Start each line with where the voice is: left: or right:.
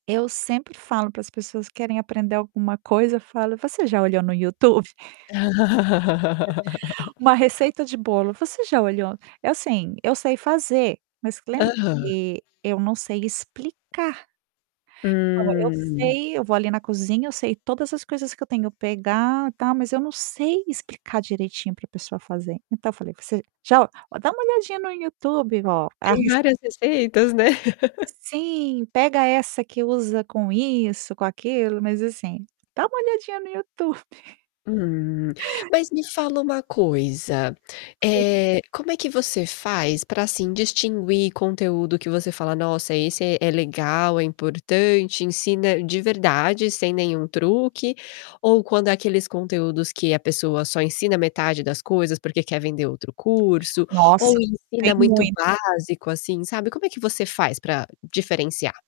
right: Eu sempre falo para as pessoas que querem aprender alguma coisa, falo: "Você já olhou no YouTube?". Uma receita de bolo, você já olhou eu sim, eu sei fazer, mas lembra
left: Aham.
right: que eu não sei explicar. Então, eu
left: Hum.
right: sei, eu vou ali na cozinha, eu sei todas as coisas que eu tenho pegar, tal, mas eu não sei explicar direitinho pra pessoa fazer. Então, falei: "Você já ó dá uma olhadinha no YouTube ó,
left: Tem
right: arris"
left: várias receitas, né?
right: Sim, pega essa que usa com isso, com aquilo, mas assim, dá uma olhadinha no YouTube.
left: Hum, mas me fala uma coisa.
right: Sim.
left: Eh, como é que você faz pra assim, distinguir conteúdo que você fala: "Nossa! Esse é é legal, é importante, ensina de verdade sem nenhum truque". Ou quando aqueles conteúdos que a pessoa só ensina metade das coisas porque quer vender outro curso, ou
right: Nossa, tem
left: ensina muito
right: mui
left: básico assim, sabe. Como é que você faz pra diferenciar?